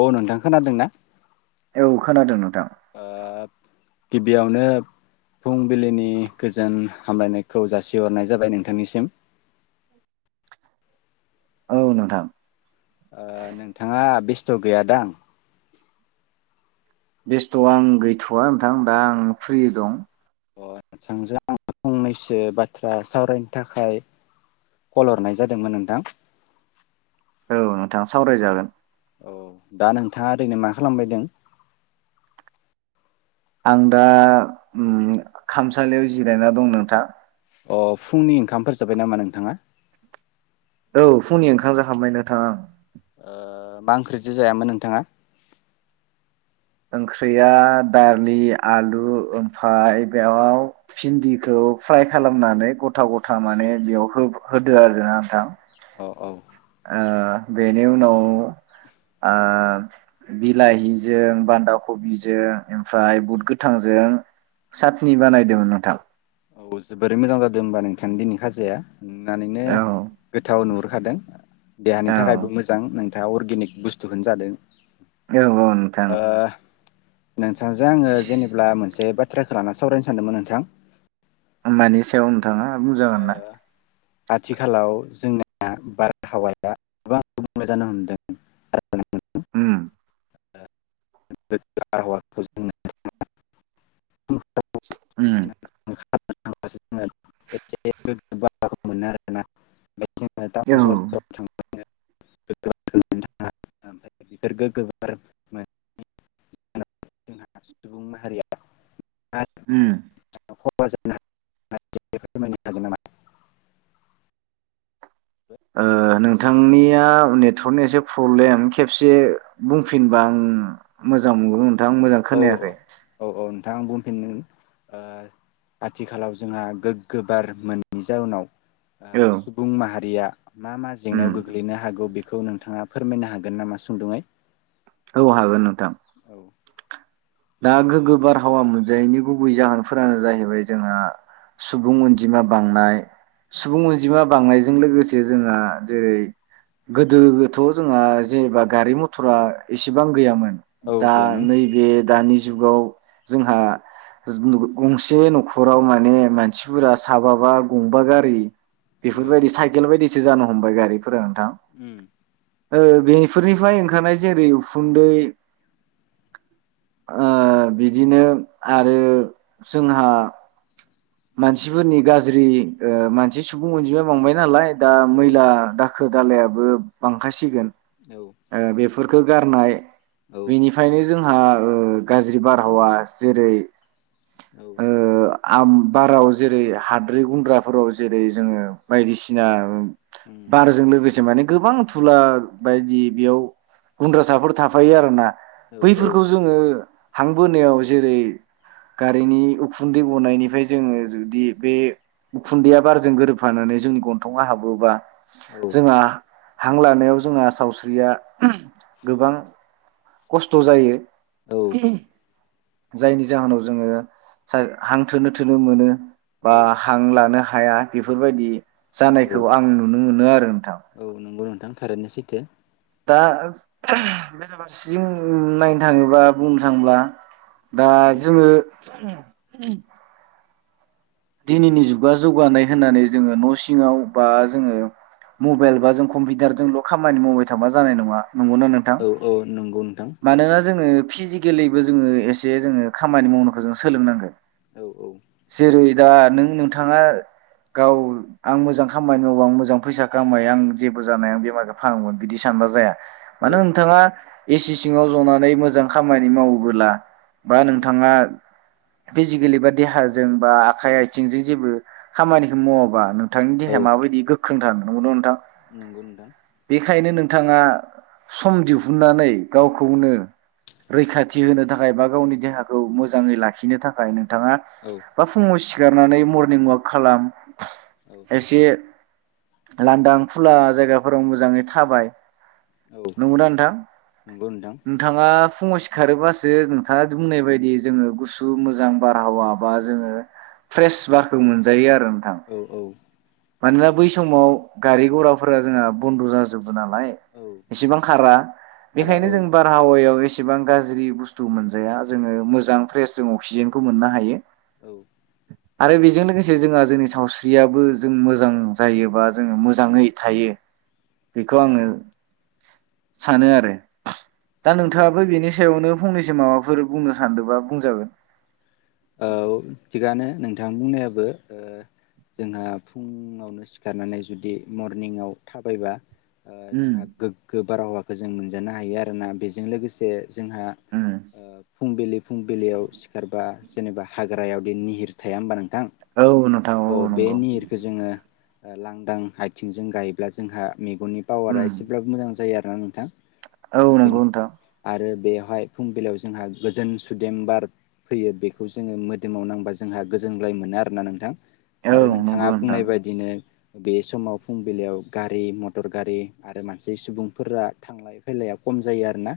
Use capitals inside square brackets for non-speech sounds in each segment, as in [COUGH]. औ नोंथां खोनादों ना? औ खोनादों नोंथां। ओ गिबियावनो फुंबिलिनि गोजोन हामलायनायखौ जासिहरनाय जाबाय नोंथांनिसिम। औ नोंथां। ओ नोंथाङा बेस स्थ' गैया दां? बेस्थ' आं गैथ'वा नोंथां दा आं फ्रि दं। नोंथांजों आं फंनैसो बाथ्रा सावरायनो थाखाय कल हरनाय जादोंमोन नोंथां। औ नोंथाङा सावरायजागोन। औ दा नोंथाङा ओरैनो मा खालामबायदों? आं दा खामसालियाव जिरायना दं नोंथां अ फुंनि ओंखामफोर जाबाय नामा नोंथाङा औ फुंनि ओंखाम जाखांबाय नोंथां आं मा ओंख्रिजो जायामोन नोंथाङा ओंख्रिया दालि आलु ओमफ्राय बेयाव भिन्दिखौ फ्राय खालामनानै गथा गथा माने बेयाव होदो आरो जो नोंथां अ औ ओ बेनि उनाव आ बिलाहिजों बान्दा कबिजों ओमफ्राय बुद गोथांजों चाटनि बानायदोंमोन नोंथां औ जोबोरै मोजां जादों होमबा नोंथां दिनि खाजाया नुनानैनो औ गोथाव नुहुरखादों देहानि औ थाखायबो मोजां नों दा अर्गेनिक बुस्थुखोनो जादों औ औ नोंथां ओ नोंथांजों आङो जेनेब्ला मोनसे बाथ्राखौ लाना सावरायनो सानदोंमोन नोंथां मानि सायाव थाङा ओ बुंजागोन ना आथिखालाव जोंना बारहावाया गोबां [UNINTELLIGIBLE] जानो हमदों उम उम [UNINTELLIGIBLE] [UNINTELLIGIBLE] [UNINTELLIGIBLE] [UNINTELLIGIBLE] एसे [UNINTELLIGIBLE] मोननो हागोना बे जोंहा टाउन औ सहरफोराव थांबा उम [UNINTELLIGIBLE] [UNINTELLIGIBLE] [UNINTELLIGIBLE] [UNINTELLIGIBLE] फोरमायनो हागोन नामा ओ नोंथांनि निया नेटवर्कनि एसे प्रब्लेम खेबसे बुंफिनबा आं मोजां मोनगौ आं मोजां खोनायाखै दा आं बुंफिन ओ आथिखालाव जोंहा गोग्गो बार मोनैनि जाउनाव ओ औ सुबुं माहारिया मा मा उम जेंनायाव गोग्लैनो हागौ बेखौ नोंथाङा फोरमायनो हागोन नामा सुंद'यै औ हागोन नोंथां [INAUDIBLE] दा गोग्गो बारहावा मोनजायैनि गुबै जाहोनफोरानो जाहैबाय जोंहा सुबुं अनजिमा बांनाय सुबुं अनजिमा बांनायजों लोगोसे जोंहा जेरै गोदोबोथ' जोंहा जेनेबा गारि मथरा एसेबां गैयामोन औ दा गैयामोन नैबे दानि जुगाव जोंहा जोनु गंसे न'खराव माने मानसिफोरा साबाबा गंबा गारि औ बेफोरबायदि साइकेल बायदि सो जानो हमबाय गारि फोरा नोंथां। उम ओ बेनिफोरनिफ्राय ओंखारनाय जेरै उखुन्दै ओ बिदिनो आरो जोंहा मानसिफोरनि गाज्रि मानसि सुबुं अनजिमा बांबाय नालाय दा औ मैला दा खो दालायाबो बांखासिगोन औ ओ बे फोरखो गारनाय औ बेनिफ्रायनो जों आ ओगाज्रि बारहावा जेरै औ। ओ आम बाराव जेरै हाद्रि गुन्द्राफोराव जेरै जोङो बायदिसिना उम बारजों लोगोसे माने गोबां थुला बायदि बेयाव गुन्द्रासाफोर थाफायो आरो ना औ औ बैफोरखौ जोङो हां बोनायाव जेरै गारिनि उखुन्दै गनायनिफाय जोङो जुदि बे उखुन्दैया बारजों गोरोबफानानै जोंनि गन्थंआव हाबोबा जोंहा हां लानायाव जोंहा सावस्रिया गोबां खस्थ' जायो। औ [INAUDIBLE] जायनि जाहोनाव जोङो सा हांथोनो थोनो मोनो। बा औ हां लानो हा हाया बेफोरबादि औ जानायखौ आं नुनो मोनो आ औ नोंगौ नों थां थारैनो सैथो। दा बेराफारसेथिं नायनो थाङोबा बुंनो थाङोब्ला दा औ जोङो [INAUDIBLE] दिनैनि जुगा जौगानाय होननानै जोङो न' सिङाव बा जोङो मबेल बा जों कम्पिउटारजोंल' खामानि मावबाय थाबा जानाय नङा। नंगौना नोंथां? औ औ नंगौ नोंथां मानोना जोङो फिजिकेलिबो जोङो एसे जोङो खामानि मावनोखौ जों सोलोंनांगोन। औ औ जेरै दा नों नोंथाङा गाव आं मोजां खामानि मावा आं मोजां फैसा खामायो आं जेबो जानाया आं बेमारखौ फाहागोन बिदि सानबा जाया औ मानो नोंथाङा एसि सिङाव जनानै मोजां खामानि मावोबोला बा उम औ नोंथाङा फिजिकेलि बा देहाजों बा आखाइ आथिंजों जेबो खामानिखौ मावाबा नों नोंथांनि औ देहाया माबायदि गो ख्रों थानो नंगौना नोंथां नंगौ नोंथां बेखायनो नोंथाङा सम दिहुननानै गावखौनो रैखाथि होनो थाखाय बा गावनि देहाखौ मोजांङै लाखिनो थाखाय नों औ नोंथाङा सिखारनानै मरनिं वाक खालाम औ एसे लांदां खुला जायगाफोराव मोजाङै थाबाय औ नंगौना नोंथां नंगौ नोंथां नोंथाङा फुङाव सिखारोबासो नोंथाङा बुंनाय बायदि जोंङो गुसु मोजां बारहावा बा जोंङो फ्रेस बारखो मोनजायो आरो नोंथां। औ औ मानोना बै समाव गारि घराफोरा जोंहा बन्द जाजो नालाय औ एसेबां खारा आदा बेनिखायनो औ जों बारहावायाव ए एसेबां गाज्रि बुस्थु मोनजाया जोंङो मोजां फ्रेस जों अक्सिजेनखौ मोननो हायो औ आरो बेजों लोगोसे जोंङा जोंनि सावस्रियाबो जों मोजां जायोबा जों मोजाङै थायो बेखौ आंङो सानो आरो दा औ औ नोंथाङाबो बेनि सायावनो फंनैसो माबाफोर बुंनो सानदोबा बुंजागोन। औ थिगानो नोंथां बुंनायाबो ओ जोंहा फुङावनो सिखारनानै जुदि मरनिंआव थाबायबा ओ उम जोंहा गोग्गो बारहावाखौ जों मोन- जानो हायो आरोना बेजों लोगोसे जोंहा उम ओ फुंबिलि फुंबिलियाव सिखारबा जेनेबा हाग्रायावदि निहिर थाया होनोमबा औ नोंथां औ नंगौ जोङो ओ लांदां आइथिंजों गायोब्ला जोंहा मेगननि उम पावारा एसेब्लाबो मोजां जायो आरो ना नोंथां औ ओ बे नंगौ नोंथां आरो बेवहाय फुंबिलियाव जोंहा गोजोन सुदेम बार फैयो बे खौ जोङो मोदोमाव नांबा जोंहा गोजोनग्लाय मोनो आरोना नोंथां। औ आरो नोंथाङा नंगौ नोंथां बुंनाय बायदिनो बे समाव फुंबिलियाव गारि मटर गारि आरो मानसे सुबुंफोरा थांलाय फैलाया खम जायो आरोना?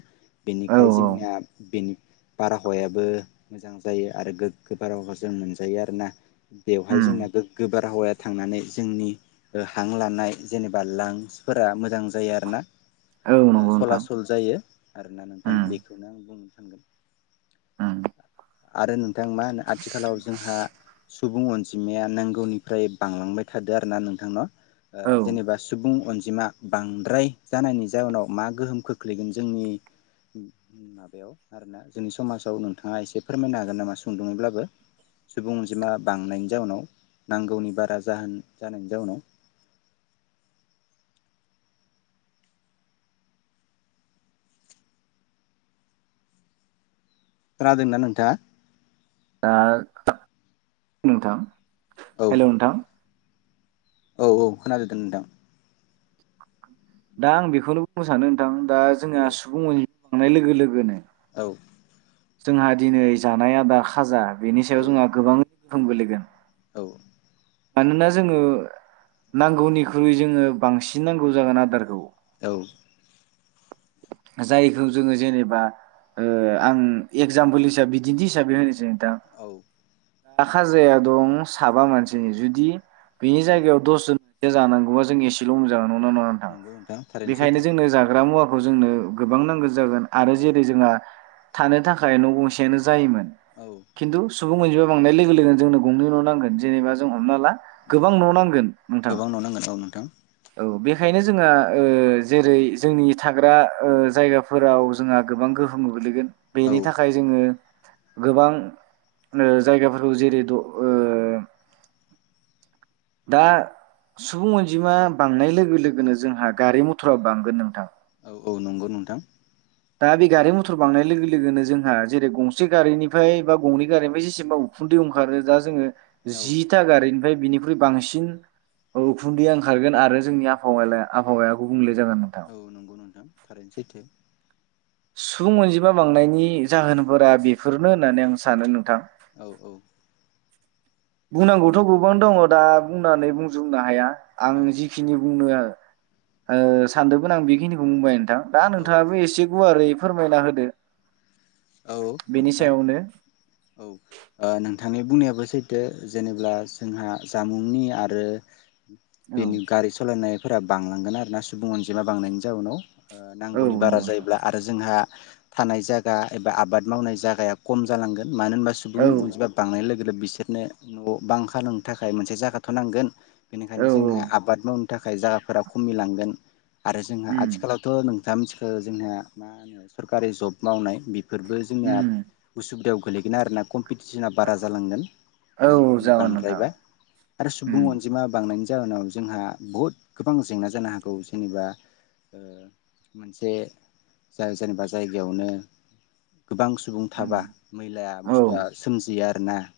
औ बेनिखाय औ जोंनिया बेनि बारहावायाबो मोजां। जायो आरो गोग्गो बारावखौ जों मोनजायो आरोना। बेवहाय उम जोंना गोग्गो बारहावाया थांनानै जोंनि ओ हां लानाय जेनेबा लांसफोरा मोजां जायो आरोना? औ ओ नंगौ नोंथां सलासल जायो आरोना नोंथां उम बेखौनो आं बुंनो थांगोन उम आरो नों थां मा होनो आथिखालाव जोंहा सुबुं अनजिमाया नांगौनिफ्राय बांलांबाय थादो आरो ना नोंथां न? ओ औ जेनेबा सुबुं अनज जिमा बांद्राय जानायनि जाउनाव मा गोहोम खोख्लैगोन जोंनि माबायाव आरोना जोंनि समाजाव नोंथाङा इसे फोरमायनो हागोन नामा सुंदुङैब्लाबो सुबुं अनजिमा बांनायनि जाउनाव नांगौनि बारा जाहोन जानायनि जाउनाव खोनादोंना नोंथाङा? दा नोंथां औ हेलौ नोंथां औ औ खोनादों दे नोंथां। दा आं बेखौनो बुंनो सानो नोंथां दा औ जोंहा सुबुं अन थांनाय लोगो लोगोनो औ। जोंहा दिनै जानाय आदा खाजा बेनि सायाव औ जोंहा गोबां गोहोम गोलैगोन। औ। मानोना जोङो नांगौनिख्रुइ जोङो बांसिन नांगौ जागोन आदारखौ। औ जायखौ जोङो जेनेबा ओ आं एगजामपोल हिसाबै बिदिन्थि हिसाबै होनोसै। औ आखा जाया दं साबा मानसिनि जुदि बेनि औ जायगायाव दसजन जानांगौ जों एसेल' मोजां नङा नंगौना नङा नोंथां नंगौ थारैनो बेखायनो सैथो जोंनो जाग्रा मुवा जोंनो गोबां नांगौ जागोन आरो औ जेरै जोंहा थानो थाखाय न' गंसेयानो जायोमोन औ खिन्थु सुबुं अनजिमा बांनाय लोगो लोगोन जोंनो गंनै न' नांगोन जेनेबा जों हमना ला औ गोबां न' नांगोन नोंथां गोबां न' नांगोन औ नोंथां औ बे बेखायनो जोंहा ओ जेरै जोंनि थाग्रा ओ जायगाफोराव जोंहा गोबां गोहोम गोग्लैगोन औ बेनि थाखाय जोङो गोबां नो जायगाफोरखौ जेरै द ओ दा सुबुं अनजिमा बांनाय लोगो लोगोनो जोंहा गारि मथरा बांगोन नोंथां औ औ नंगौ नोंथां दा बे गारि मथर बांनाय लोगो लोगोनो जोंहा जेरै गंसे गारिनिफ्राय बा गंनै गारिनिफ्राय जेसेबा उखुन्दै ओंखारो दा जोङो औ जिटा गारिनिफ्राय बिनिख्रुइ बांसिन उखुन्दैया ओंखारगोन आरो जोंनि आबहावायालाय आबहावाया गुबुंले जागोन नोंथां औ नंगौ नोंथां थारैनो सैथो सुबुं अनजिमा बांनायनि जाहोनफोरा बेफोरनो होननानै आं सानो नोंथां औ औ बुंनांगौथ गोबां दङ दा बुंनानै बुंजोबनो हाया आं जिखिनि बुंनो सानदोंमोन आं बेखिनिखौ बुंबाय नोंथां दा औ नोंथाङाबो एसे गुवारै फोरमायना होदो औ बेनि नोंथां सायावनो औ नोंथांनि बुंनायाबो सैथो जेनेब्ला जोंहा जामुंनि आरो औ बेनि गारि सलायनाय फोरा बांलांगोन आरो ना सुबुं अनजिमा बांनायनि जाउनाव औ नांगौनि नंगौ बारा नोंथां जायोब्ला आरो जोंहा थानाय जागा एबा आबाद मावनाय जागाया खम जालांगोन मानो होनबा सुबुं औ अनजिमाया बांनाय लोगो बिसोरनो न' बां खालामनो थाखाय मोनसे जायागाथ नांगोन बेनिखायनो औ जोंहा औ आबाद माव [UNINTELLIGIBLE] थाखाय जायगाफोरा खमिलांगोन आरो जोंहा उम आथिखालावथ' नों [UNINTELLIGIBLE] जोंना मा होनो सरकारि जब मावनाय [UNINTELLIGIBLE] बेफोरबो जोंनिया उम उसुबिदायाव [UNINTELLIGIBLE] गोलैगोन आरो ना [UNINTELLIGIBLE] [UNINTELLIGIBLE] बारा जोलांगोन औ नांगौनि जागोन नोंथां बांद्रायबा आरो उम सुबुं अनजिमा बांनायनि जाहोनाव जोंहा बुहुद गोबां जेंना जानो हागौ जेनेबा मोनसे जाय जेनेबा जायगायावनो गोबां सुबुं उम थाबा मैलाया औ बुस्थुआ सोमजियो आरो। [UNINTELLIGIBLE]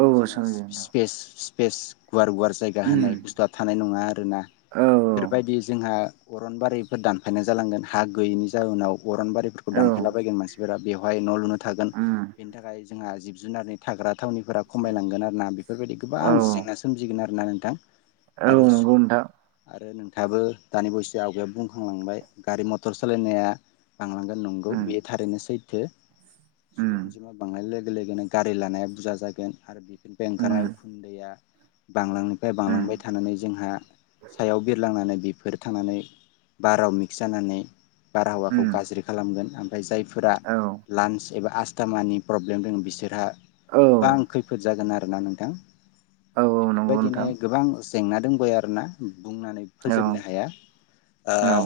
औ जोंहा सोलियो नोंथां स्पे-स्पेस [UNINTELLIGIBLE] गुवार- गुवार जायगा उम होनाय बुस्थुआ थानाय नङा आरोना औ बेफोरबायदि जोंहा अरनबारिफोर दानफायनाय जालांगोन हा गैयिनि जाउनाव अरनबारिफोरखौ औ दानफायलाबायगोन मानसि [UNINTELLIGIBLE] बेवहाय न लुनो थागोन उम बेनि थाखाय जोंहा जि जुनारनि थाग्रा थावनिफोरा खमायलांगोन आरो ना बेफोरबायदि औ गोबां जेंना सोमजिगोन आरो। [UNINTELLIGIBLE] नोंथां। औ आरो नंगौ नोंथां आरो [UNINTELLIGIBLE] थाबो दानि बयैसो आवगायाव बुंखांलांबाय गारि मटर सालायनाया बांलांगोन नंगौ उम बेयो थारैनो सैथो सुबुं उम अनजिमा बांनाय लोगो लोगो -लोगोनो गारि लानाया बुरजा जागोन आरो बे बेनिफ्राय ओंखारनाय उम उखुन्दैया बांलांनिफ्राय उम बांलांबाय थानानै जोंहा सायाव बिरलांनानै बेफोर थांनानै बाराव मिक्स जानानै बारहावाखौ उम गाज्रि खालामगोन जायफोरा औ औ लान्स एबा [UNINTELLIGIBLE] स्टमानि प्रब्लेम दङ बिसोरहा गोबां खैफोद जागोन आरो। ना नोंथां औ नंगौ बेफोरबायदिनो नोंथां गोबां जेंना दंबोबायो आरोना बुंनानै औ फोजोबनो हाया ओ औ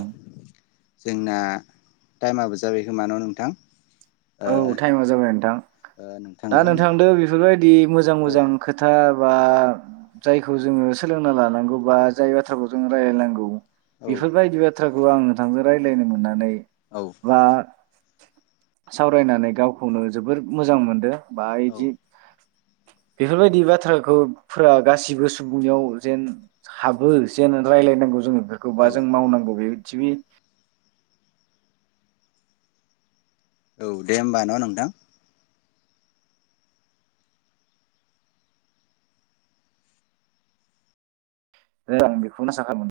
जोंना टाइमाबो जाबायखोमा ना नोंथां? ओ औ टाइमा जाबाय नोंथां। नोंथांजों बि औ मोजां-मोजां खोथा बा जायखौ जोङो सोलोंना लानांगौ बा जाय बाथ्राखौ जों रायलायनांगौ औ बिफोरबादिबाथ' बाथ्राखौ आं नोंथांजों रायज्लायनो मोननानै औ बा सावरायनानै गावखौनो जोबोर मोजां मोनदों औ बायजि बेफोरबायदि बाथ्राखौ गासिबो सुबुंनियाव जेन हाबो जेन रायलायनांगौ जोङो बेखौबा औ जों मावनांगौ बे थिगैनो औ दे होमबा नङा नोंथां आं बेखौनो सानखादोंमोन